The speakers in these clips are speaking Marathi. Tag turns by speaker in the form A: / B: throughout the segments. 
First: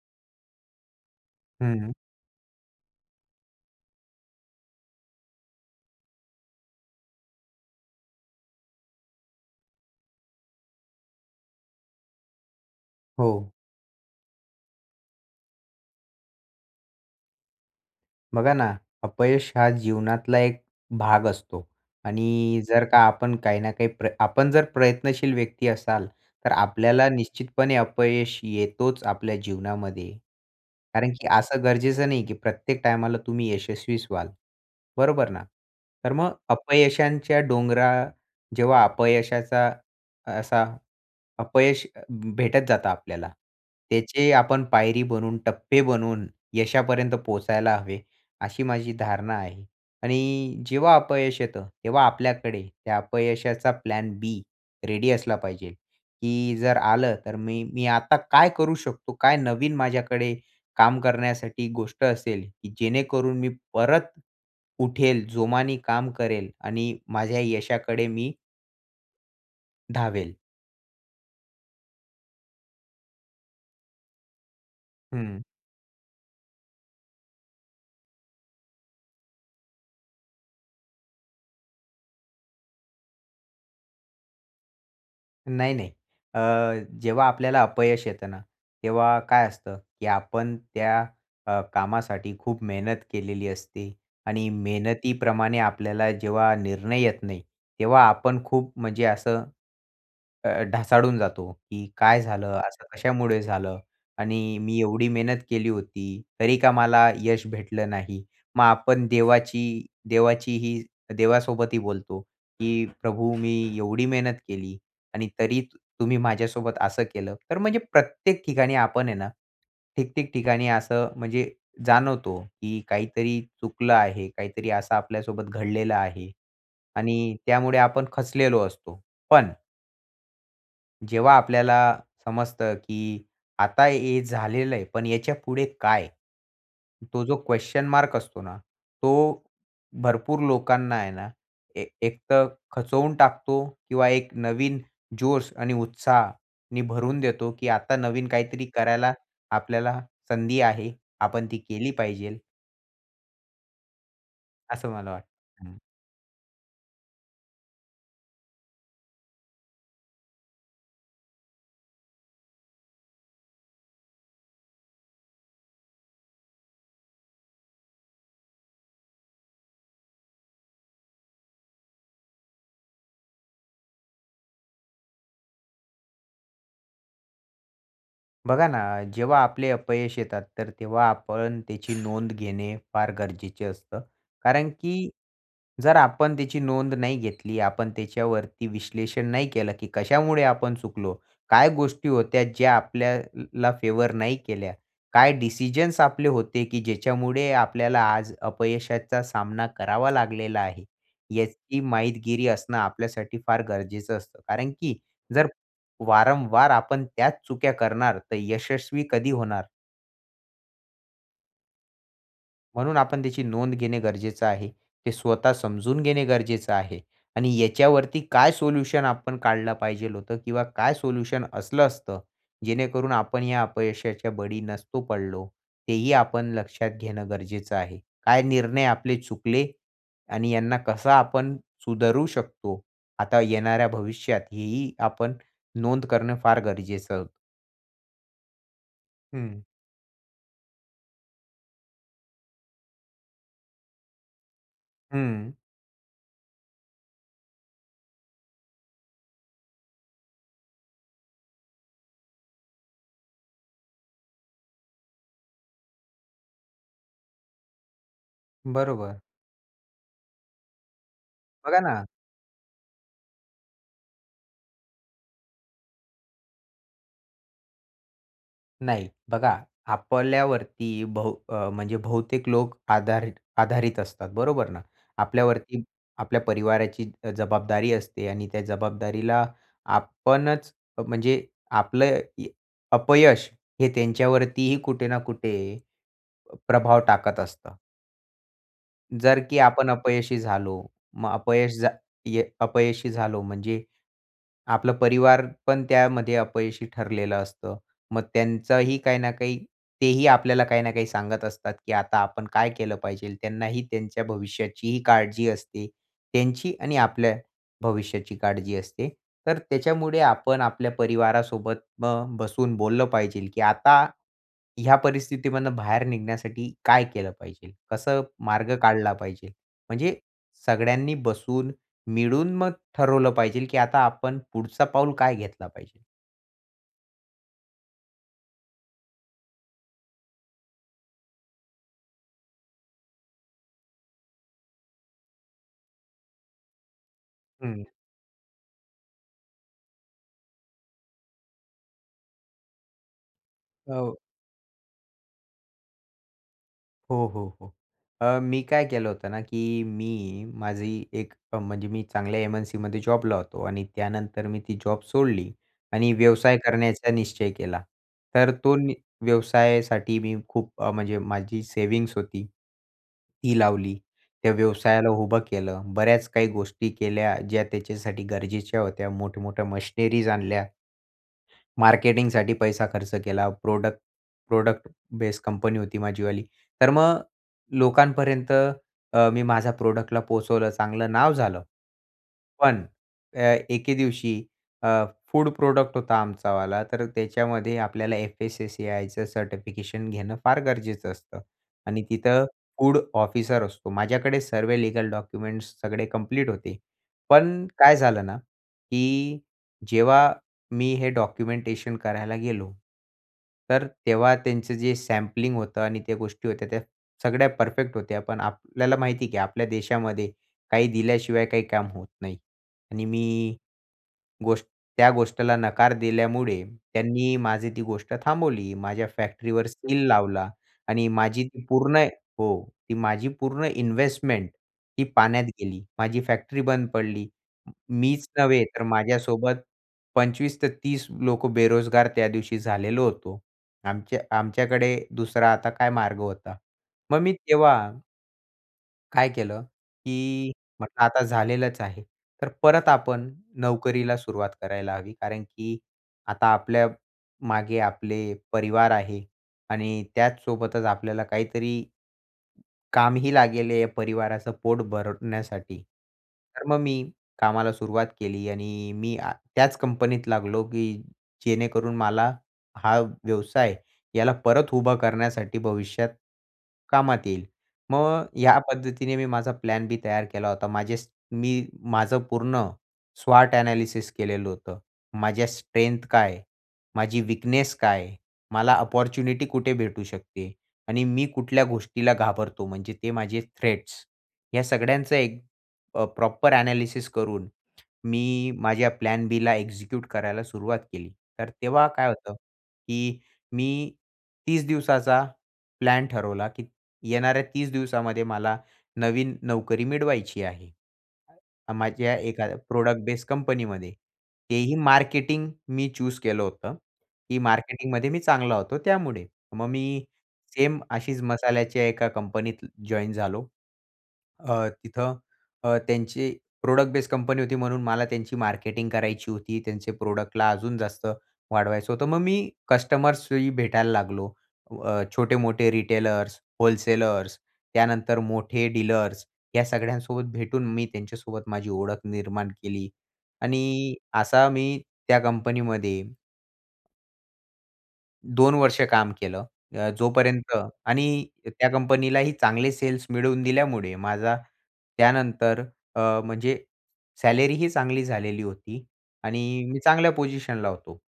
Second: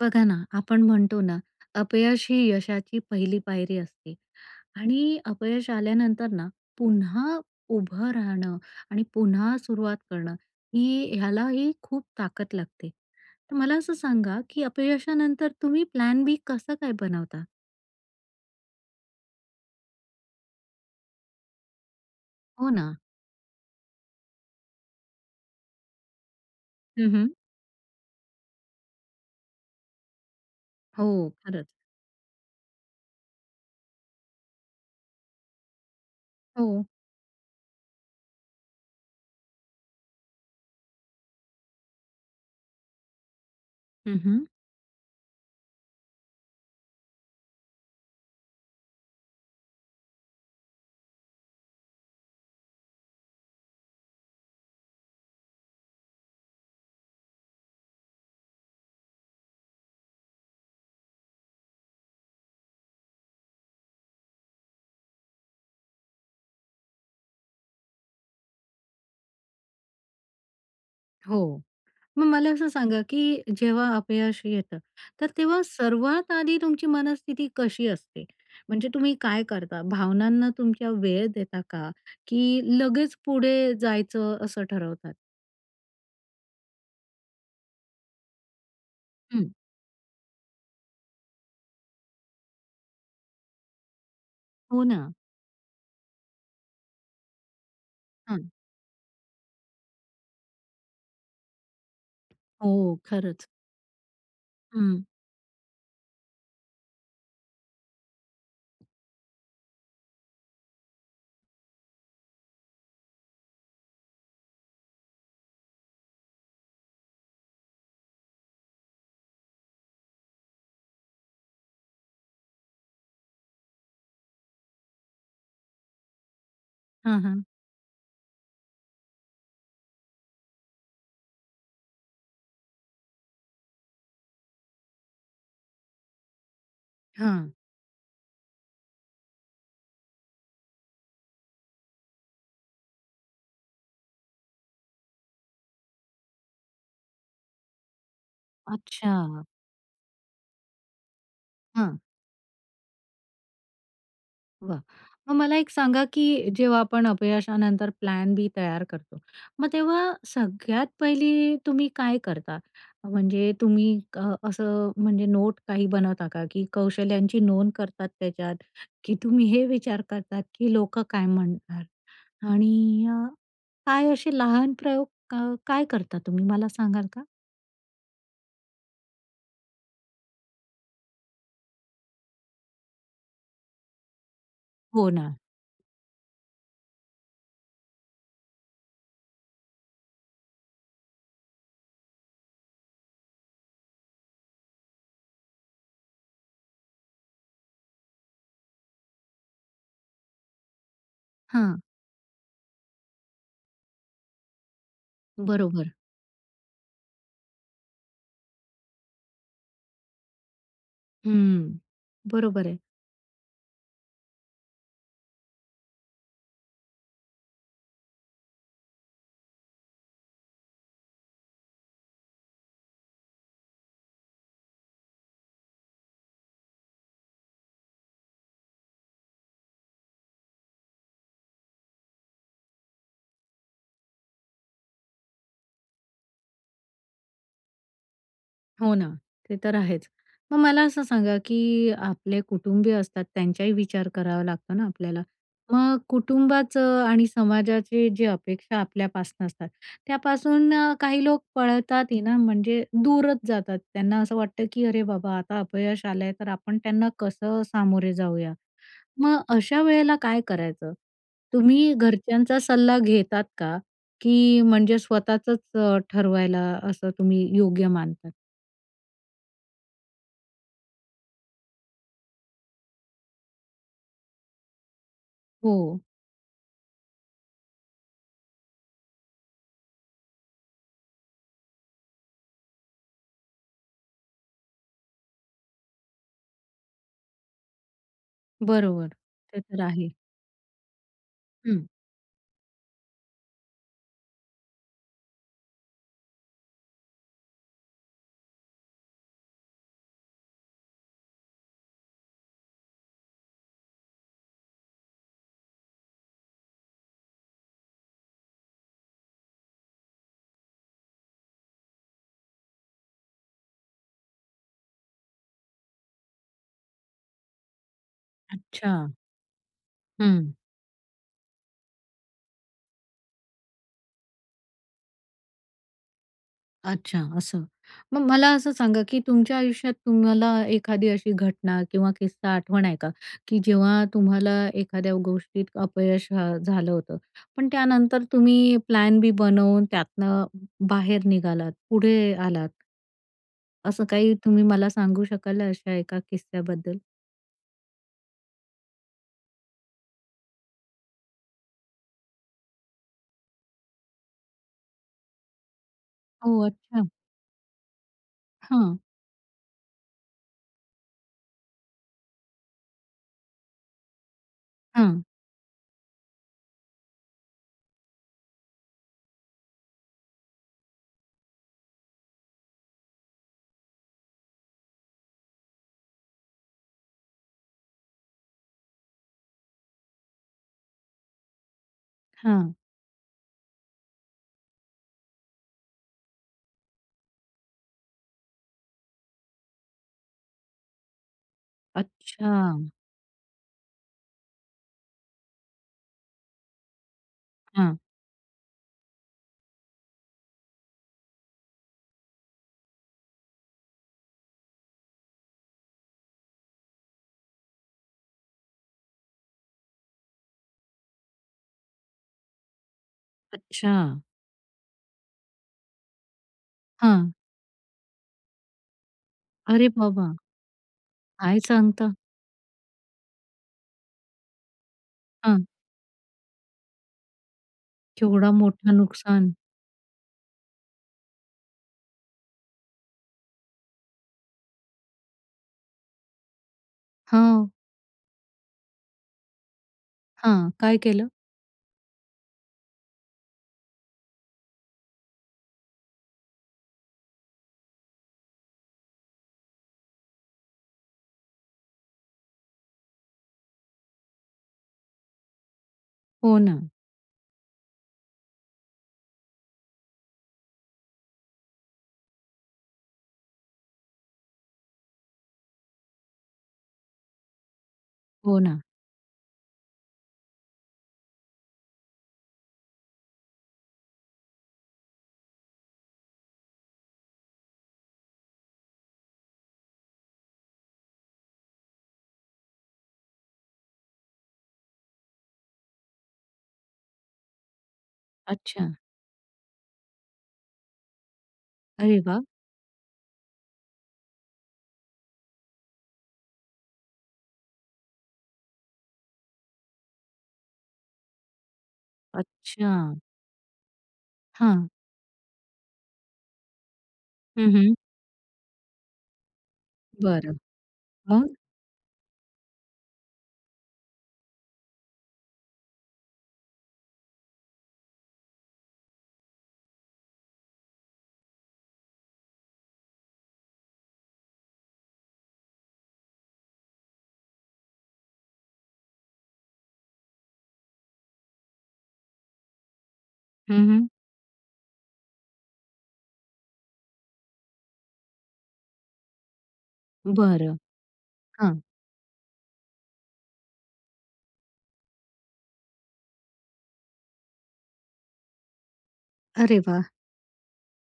A: बघा ना, आपण म्हणतो ना,
B: हं, हं.
A: अपयश ही यशाची पहिली पायरी असते आणि अपयश आल्यानंतर ना पुन्हा उभं राहणं आणि पुन्हा सुरुवात करणं ही ह्यालाही खूप ताकद लागते.
B: हो.
A: तर मला असं सांगा, की अपयशानंतर तुम्ही प्लॅन बी कसं काय बनवता?
B: बघा ना, अपयश हा जीवनातला एक भाग असतो आणि
A: हो
B: जर
A: ना.
B: का आपण काही ना काही प्र आपण जर प्रयत्नशील व्यक्ती असाल तर आपल्याला
A: हं, हं.
B: निश्चितपणे अपयश येतोच आपल्या जीवनामध्ये.
A: हो,
B: कारण की असं
A: खरंच.
B: गरजेचं नाही, की प्रत्येक टायमाला तुम्ही यशस्वी व्हाल, बरोबर ना? तर मग
A: हो.
B: अपयशांच्या डोंगरा जेव्हा अपयशाचा असा अपयश अ, भेटत जातं आपल्याला,
A: हं,
B: त्याचे
A: हं.
B: आपण पायरी बनून, टप्पे बनवून यशापर्यंत पोहोचायला हवे, अशी माझी धारणा आहे. आणि जेव्हा अपयश येतं, तेव्हा आपल्याकडे त्या अपयशाचा प्लॅन बी रेडी असला पाहिजे, की जर आलं तर मी मी आता काय करू शकतो, काय नवीन माझ्याकडे काम करण्यासाठी गोष्ट असेल, की जेणेकरून मी परत उठेल, जोमाने काम करेल आणि माझ्या यशाकडे मी धावेल.
A: हो, मग मला असं सांगा की जेव्हा अपयश येतं, तर
B: हं.
A: तेव्हा सर्वात आधी तुमची मनस्थिती कशी असते? म्हणजे तुम्ही काय करता, भावनांना तुमच्या वेळ देता का? की लगेच पुढे जायचं असं ठरवतात?
B: नाही, नाही. अ, जेव्हा आपल्याला अपयश येतं ना तेव्हा
A: हं.
B: काय असतं, की आपण त्या अ, कामासाठी खूप मेहनत केलेली असते आणि
A: हो ना.
B: मेहनतीप्रमाणे आपल्याला जेव्हा निर्णय येत नाही. तेव्हा आपण
A: हं.
B: खूप म्हणजे असं अ, ढासाळून जातो की काय झालं, असं
A: हो
B: कशामुळे
A: खरंच.
B: झालं? आणि मी
A: हं.
B: एवढी मेहनत केली होती, तरी का मला यश भेटलं नाही. मग आपण देवाची देवाची ही देवासोबतही बोलतो, की प्रभू मी एवढी मेहनत केली आणि तरी तुम्ही माझ्यासोबत असं केलं. तर म्हणजे प्रत्येक ठिकाणी आपण आहे ना ठिकठिक ठिकाणी असं म्हणजे जाणवतो की काहीतरी चुकलं आहे. काहीतरी असं आपल्यासोबत घडलेलं आहे
A: हं,
B: आणि
A: हं.
B: त्यामुळे आपण खचलेलो असतो. पण जेव्हा आपल्याला समजतं, की आता हे झालेलं आहे, पण याच्या पुढे काय? तो जो
A: हां.
B: क्वेस्चन मार्क असतो ना, तो भरपूर लोकांना आहे ना, ए एक तर खचवून टाकतो, किंवा एक नवीन जोश आणि उत्साहाने भरून देतो, की आता नवीन काहीतरी करायला
A: अच्छा.
B: आपल्याला संधी आहे, आपण ती केली
A: हां.
B: पाहिजेल
A: वाह!
B: असं मला
A: मग मला
B: वाटतं.
A: एक
B: हं.
A: सांगा, की जेव्हा आपण अपयशानंतर प्लॅन बी तयार करतो, मग तेव्हा, सगळ्यात पहिली तुम्ही काय करता? म्हणजे तुम्ही, अ, असं अ, म्हणजे नोट काही बनवता का, की कौशल्यांची नोंद करतात त्याच्यात? की तुम्ही हे विचार करतात, की लोकं काय म्हणणार? आणि अ, काय असे लहान प्रयोग, अ, काय करता तुम्ही, मला सांगाल का?
B: बघा ना, जेव्हा आपले अपयश येतात, तर तेव्हा आपण त्याची नोंद घेणे फार गरजेचं असतं. कारण, की
A: हो, ना.
B: जर आपण त्याची नोंद नाही घेतली, आपण त्याच्यावरती विश्लेषण नाही केलं, की कशामुळे आपण चुकलो, काय गोष्टी होत्या ज्या आपल्याला फेव्हर नाही केल्या. काय डिसिजन्स आपले होते, की ज्याच्यामुळे आपल्याला आज अपयशाचा सामना करावा लागलेला आहे, याची
A: हां.
B: माहितगीरी असणं आपल्यासाठी फार गरजेचं असतं. कारण, की जर
A: बरोबर.
B: वारंवार आपण त्याच चुका करणार, तर यशस्वी कधी होणार?
A: हम्म, बरोबर आहे.
B: म्हणून आपण त्याची नोंद घेणे गरजेचं आहे, ते स्वतः समजून घेणे गरजेचं आहे आणि याच्यावरती काय सोल्युशन आपण काढलं पाहिजे होतं किंवा काय सोल्युशन असलं असतं, जेणेकरून आपण या अपयशाच्या बळी नसतो पडलो, तेही आपण लक्षात घेणं गरजेचं आहे. काय निर्णय आपले चुकले आणि यांना कसा आपण सुधारू शकतो, आता येणाऱ्या भविष्यात, हेही आपण नोंद करणं फार गरजेचं
A: हो ना. ते
B: हं.
A: तर आहेच. मग मला असं सांगा, की आपले कुटुंबीय असतात, त्यांचाही विचार करावा लागतो ना, आपल्याला.
B: हं.
A: मग कुटुंबाचं आणि समाजाचे जे अपेक्षा आपल्यापासनं असतात, त्यापासून, अ, काही लोक पळतात ना, म्हणजे दूरच जातात. त्यांना असं वाटतं, की "अरे बाबा, आता अपयश आलं आहे, तर आपण त्यांना कसं सामोरे जाऊया?"
B: बरोबर.
A: मग अशा वेळेला काय करायचं?
B: बघा
A: तुम्ही
B: ना
A: घरच्यांचा सल्ला घेतात का, की म्हणजे स्वतःचंच अ, ठरवायला, असं तुम्ही योग्य मानतात?
B: नाही. बघा, आपल्यावरती बहु अ, म्हणजे बहुतेक लोक आधार आधारित असतात, बरोबर ना. आपल्यावरती
A: हो.
B: आपल्या परिवाराची अ, जबाबदारी असते आणि त्या जबाबदारीला आपणच, म्हणजे आपलं य अपयश हे त्यांच्यावरतीही कुठे ना, कुठे प्रभाव टाकत असतं.
A: बरोबर.
B: जर की
A: ते तर
B: आपण
A: आहे.
B: अपयशी झालो, मग अपयश,
A: हं.
B: जा ये अपयशी झालो, म्हणजे आपलं परिवार पण त्यामध्ये अपयशी ठरलेलं असतं. मग त्यांचंही काही ना काही तेही आपल्याला काही ना काही सांगत असतात, की आता आपण काय केलं पाहिजे. त्यांनाही त्यांच्या भविष्याचीही काळजी असते, त्यांची आणि आपल्या भविष्याची काळजी असते. तर त्याच्यामुळे आपण आपल्या परिवारासोबत अ, बसून बोललं पाहिजे, की आता या परिस्थितीमधून बाहेर निघण्यासाठी काय केलं पाहिजे? कसं मार्ग
A: अच्छा.
B: काढला पाहिजे? म्हणजे
A: हं.
B: सगळ्यांनी बसून, मिळून, मग ठरवलं पाहिजे, की आता आपण पुढचं पाऊल काय घेतलं पाहिजे.
A: अच्छा. असं. मग मला असं सांगा, की तुमच्या आयुष्यात तुम्हाला एखादी अशी घटना किंवा किस्सा आठवण आहे का, की जेव्हा तुम्हाला एखाद्या गोष्टीत अपयश, अ, झालं होतं? पण
B: हं.
A: त्यानंतर तुम्ही प्लॅन बी बनवून, त्यातून बाहेर निघालात, पुढे आलात. असं
B: हो.
A: काही तुम्ही मला सांगू शकाल, अशा एका किस्स्याबद्दल?
B: हो, हो, हो. अ, मी काय केलं होतं ना, की मी माझी एक, अ, म्हणजे मी चांगल्या एम-एन-सीमध्ये जॉबला होतो. आणि त्यानंतर मी ती जॉब सोडली आणि व्यवसाय
A: ओह, अच्छा.
B: करण्याचा निश्चय केला. तर तो नी
A: हं.
B: व्यवसायासाठी मी खूप, अ, म्हणजे माझी सेविंग्स होती, ती लावली. त्या व्यवसायाला
A: हं.
B: उभं केलं. बऱ्याच काही गोष्टी केल्या, ज्या त्याच्यासाठी गरजेच्या होत्या. मोठ्या-मोठ्या मशिनरीज आणल्या. मार्केटिंगसाठी पैसा खर्च केला. प्रोडक्ट प्रोडक्ट बेस कंपनी होती माझी वाली. तर मग लोकांपर्यंत, अ, मी माझा प्रॉडक्टला पोहोचवलं, चांगलं नाव झालं.
A: हां.
B: पण, अ, एके दिवशी, अ, फूड प्रोडक्ट होता आमचावाला, तर त्याच्यामध्ये आपल्याला एफ-एस-एस-सी-आयचं सर्टिफिकेशन घेणं फार गरजेचं असतं. आणि तिथं
A: अच्छा.
B: फूड ऑफिसर असतो. माझ्याकडे सर्वे लीगल डॉक्युमेंट्स सगळे कंप्लीट होते. पण काय
A: हं.
B: झालं ना, की जेव्हा मी हे डॉक्युमेंटेशन करायला गेलो, तर तेव्हा त्यांचं जे सॅम्पलिंग होतं आणि त्या गोष्टी होत्या, त्या सगळ्या परफेक्ट होत्या. पण आपल्याला माहिती आहे, की आपल्या देशामध्ये काही दिल्याशिवाय काही काम होत नाही. आणि मी
A: अच्छा.
B: गोष्ट त्या गोष्टीला नकार दिल्यामुळे,
A: हं.
B: त्यांनी माझी ती गोष्ट थांबवली. माझ्या फॅक्ट्रीवर
A: अरे
B: सील
A: बाबा!
B: लावला आणि माझी
A: काय
B: ती पूर्ण
A: सांगता?
B: हो, ती माझी पूर्ण इन्व्हेस्टमेंट ती पाण्यात
A: हं.
B: गेली. माझी फॅक्ट्री बंद पडली. मीच
A: केवढा
B: नव्हे, तर
A: मोठं नुकसान!
B: माझ्यासोबत 25 ते 30 लोकं बेरोजगार त्यादिवशी झालेलो होतो. आमच्या आमच्याकडे दुसरा आता काय मार्ग होता, मग मी
A: हं.
B: तेव्हा काय केलं, की
A: हां, काय
B: म्हटलं आता
A: केलं?
B: झालेलंच आहे, तर परत आपण नोकरीला सुरुवात करायला हवी, कारण की आता आपल्या मागे आपले परिवार आहे आणि त्याचसोबतच आपल्याला काहीतरी कामही लागेल या परिवाराचं पोट भरण्यासाठी.
A: हो
B: तर मग
A: ना.
B: मी कामाला सुरुवात केली आणि मी आ त्याच कंपनीत लागलो, की जेणेकरून मला हा व्यवसाय याला परत उभा करण्यासाठी भविष्यात कामात येईल. मग या
A: हो ना.
B: पद्धतीने मी माझा प्लॅन बी तयार केला होता. माझ्या स मी माझं पूर्ण स्वॉट अ‍ॅनालिसिस केलेलं होतं. माझ्या स्ट्रेंथ काय आहे? माझी वीकनेस काय आहे? मला अपॉर्च्युनिटी कुठे भेटू शकते आणि मी कुठल्या गोष्टीला घाबरतो, म्हणजे ते माझे थ्रेड्स. ह्या सगळ्यांचं एक अ, प्रॉपर एनालिसिस करून, मी माझ्या
A: अच्छा.
B: प्लॅन बीला एक्झिक्यूट करायला सुरुवात केली. तर तेव्हा काय
A: अरे
B: होतं,
A: वाह!
B: की मी 30 दिवसाचा प्लॅन ठरवला, की येणाऱ्या 30 दिवसामध्ये मला नवीन नोकरी मिळवायची आहे अ, माझ्या एका प्रोडक्ट
A: अच्छा.
B: बेस कंपनीमध्ये. तेही
A: हां.
B: मार्केटिंग मी चूज केलं होतं, की
A: हं, हं.
B: मार्केटिंगमध्ये मी चांगला होतो त्यामुळे. मग मी
A: बरं,
B: सेम अशीच
A: मग?
B: मसाल्याच्या एका कंपनीत जॉइन झालो. अ, तिथं त्यांचे अ, प्रोडक्ट बेस कंपनी होती, म्हणून मला त्यांची मार्केटिंग करायची होती, त्यांचे प्रोडक्टला अजून जास्त वाढवायचं होतं. मग मी कस्टमर्सही भेटायला लागलो. उ, अ, छोटे-मोठे रिटेलर्स, होलसेलर्स, त्यानंतर मोठे डीलर्स. या सगळ्यांसोबत भेटून, मी त्यांच्यासोबत माझी ओळख निर्माण केली,
A: हं,
B: आणि
A: हं.
B: असा मी त्या कंपनीमध्ये 2 वर्ष काम केलं. अ, जोपर्यंत
A: बरं.
B: आणि त्या
A: हां.
B: कंपनीलाही चांगले सेल्स मिळवून दिल्यामुळे माझा त्यानंतर अ, म्हणजे सॅलरीही चांगली झालेली होती आणि मी
A: अरे वाह!
B: चांगल्या पोझिशनला होतो.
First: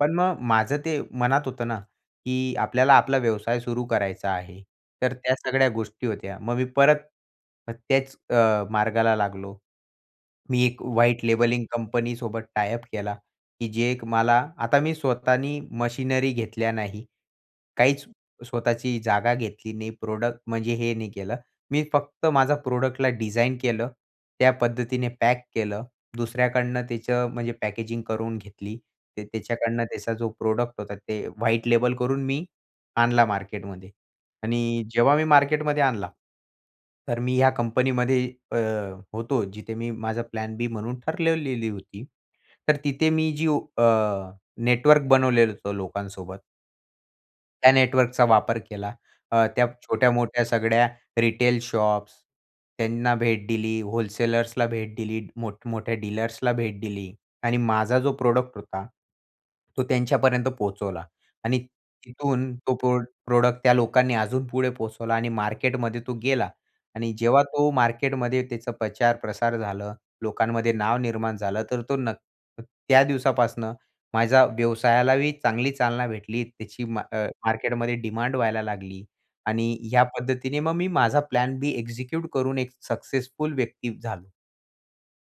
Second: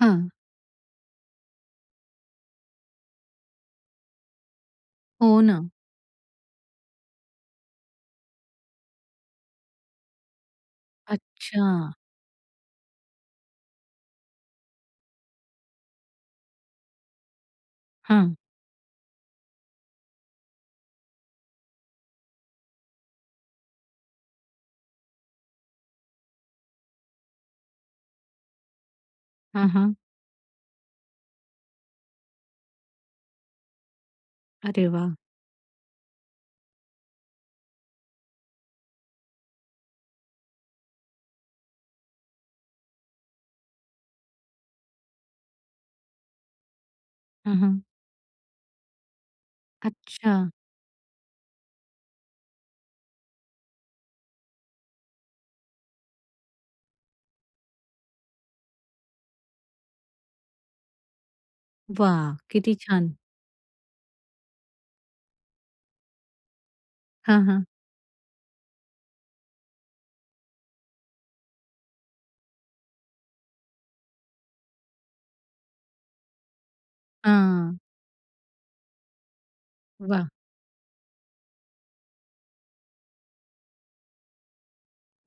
B: पण मग माझं ते मनात होतं ना, की आपल्याला आपला व्यवसाय सुरू करायचा आहे, तर त्या
A: हो,
B: सगळ्या
A: ना.
B: गोष्टी होत्या. मग मी परत त्याच अ, मार्गाला लागलो. मी एक व्हाईट लेबलिंग
A: अच्छा!
B: कंपनीसोबत टायअप केला, की जे एक मला आता मी स्वतःनी मशिनरी घेतल्या नाही, काहीच
A: हां.
B: स्वतःची जागा घेतली नाही, प्रोडक्ट म्हणजे हे नाही केलं. मी फक्त माझा प्रोडक्टला डिझाईन केलं त्या पद्धतीने पॅक केलं, दुसऱ्याकडनं त्याचं, म्हणजे पॅकेजिंग करून घेतली ते
A: हां,
B: त्याच्याकडनं
A: हां.
B: त्याचा जो प्रोडक्ट होता ते व्हाईट लेबल करून मी आणला मार्केटमध्ये. आणि
A: अरे वाह!
B: जेव्हा मी मार्केटमध्ये आणला तर मी ह्या कंपनीमध्ये अ, होतो, जिथे मी माझा प्लॅन बी म्हणून ठरवलेली होती. तर तिथे मी जी अ, नेटवर्क बनवलेलं होतं लोकांसोबत
A: हं,
B: त्या
A: हं.
B: नेटवर्कचा वापर केला, अ, त्या छोट्या-मोठ्या
A: अच्छा.
B: सगळ्या रिटेल शॉप्स त्यांना भेट दिली, व्होलसेलर्सला भेट दिली, मोठ्या-मोठ्या डीलर्सला भेट दिली आणि माझा जो प्रोडक्ट होता, तो त्यांच्यापर्यंत पोहोचवला आणि
A: वाह!
B: तिथून तो
A: किती
B: प्रो
A: छान.
B: प्रोडक्ट त्या लोकांनी अजून पुढे पोहोचवला आणि मार्केटमध्ये तो गेला आणि जेव्हा
A: हां, हां.
B: तो मार्केटमध्ये त्याचा प्रचार प्रसार झालं, लोकांमध्ये नाव निर्माण झालं, तर तो न त्या दिवसापासून माझ्या व्यवसायालाही चांगली चालना भेटली. त्याची, म अ,
A: हां.
B: मार्केटमध्ये डिमांड व्हायला लागली आणि या
A: वाह!
B: पद्धतीने मग मी माझा प्लॅन बी एक्झिक्यूट करून एक सक्सेसफुल व्यक्ती झालो.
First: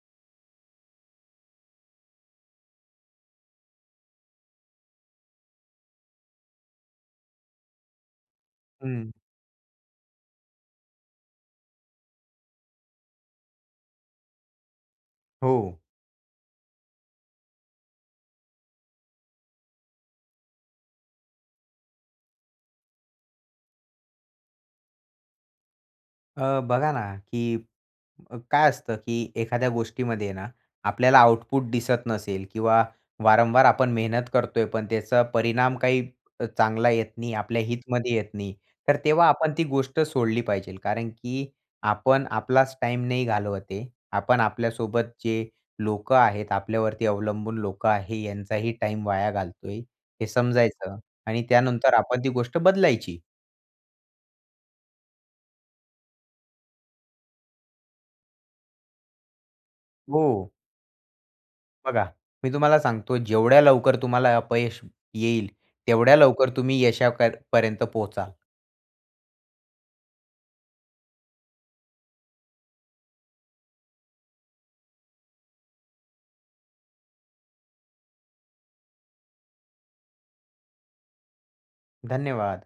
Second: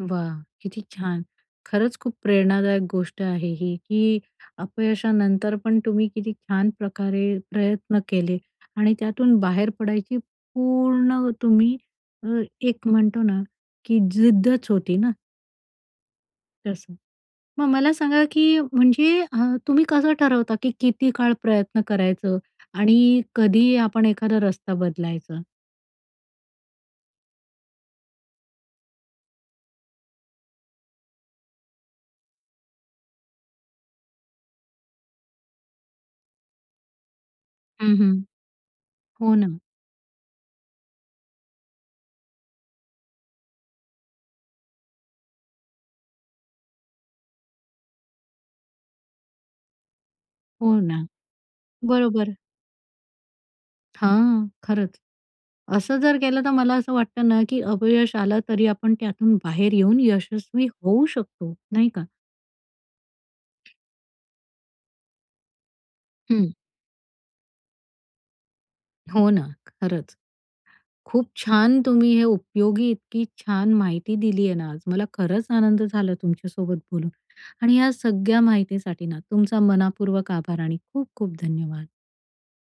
A: वाह! किती छान! खरंच खूप प्रेरणादायक गोष्ट आहे ही, की अपयशानंतर पण तुम्ही किती छान प्रकारे प्रयत्न केले आणि
B: हं.
A: त्यातून बाहेर पडायची पूर्ण तुम्ही, अ, एक म्हणतो ना, की जिद्दच होती ना.
B: हो.
A: तसं, मग मला सांगा, की म्हणजे अ, तुम्ही कसं ठरवता, की किती काळ प्रयत्न करायचं आणि कधी आपण एखादा रस्ता बदलायचं?
B: अ, बघा ना, की अ, काय असतं, की एखाद्या गोष्टीमध्ये ना, आपल्याला आउटपुट दिसत नसेल किंवा वारंवार आपण मेहनत करतोय, पण त्याचा परिणाम काही अ, चांगला येत नाही, आपल्या
A: हं, हं,
B: हितमध्ये येत नाही, तर तेव्हा
A: हो
B: आपण
A: ना.
B: ती गोष्ट सोडली पाहिजे. कारण की आपण आपलाच टाईम नाही घालवत आहे, आपण आपल्यासोबत जे लोकं आहेत, आपल्यावरती अवलंबून लोकं आहे, यांचाही टाईम वाया घालतोय, हे
A: हो
B: समजायचं
A: ना,
B: आणि त्यानंतर आपण ती
A: बरोबर.
B: गोष्ट बदलायची.
A: हां, खरंच, असं जर केलं, तर मला असं वाटतं ना, की अपयश आलं तरी आपण त्यातून बाहेर येऊन
B: हो.
A: यशस्वी होऊ शकतो, नाही
B: बघा,
A: का?
B: मी तुम्हाला सांगतो, जेवढ्या लवकर तुम्हाला अपयश येईल, तेवढ्या लवकर
A: हं.
B: तुम्ही यशाकड पर्यंत पोहोचाल.
A: हो ना, खरंच, खूप छान. तुम्ही हे उपयोगी, इतकी छान माहिती दिलीये ना आज. मला खरंच आनंद झाला तुमच्या सोबत बोलून आणि या सगळ्या माहितीसाठी ना, तुमचा मनापूर्वक आभार आणि खूप-खूप धन्यवाद.
B: धन्यवाद.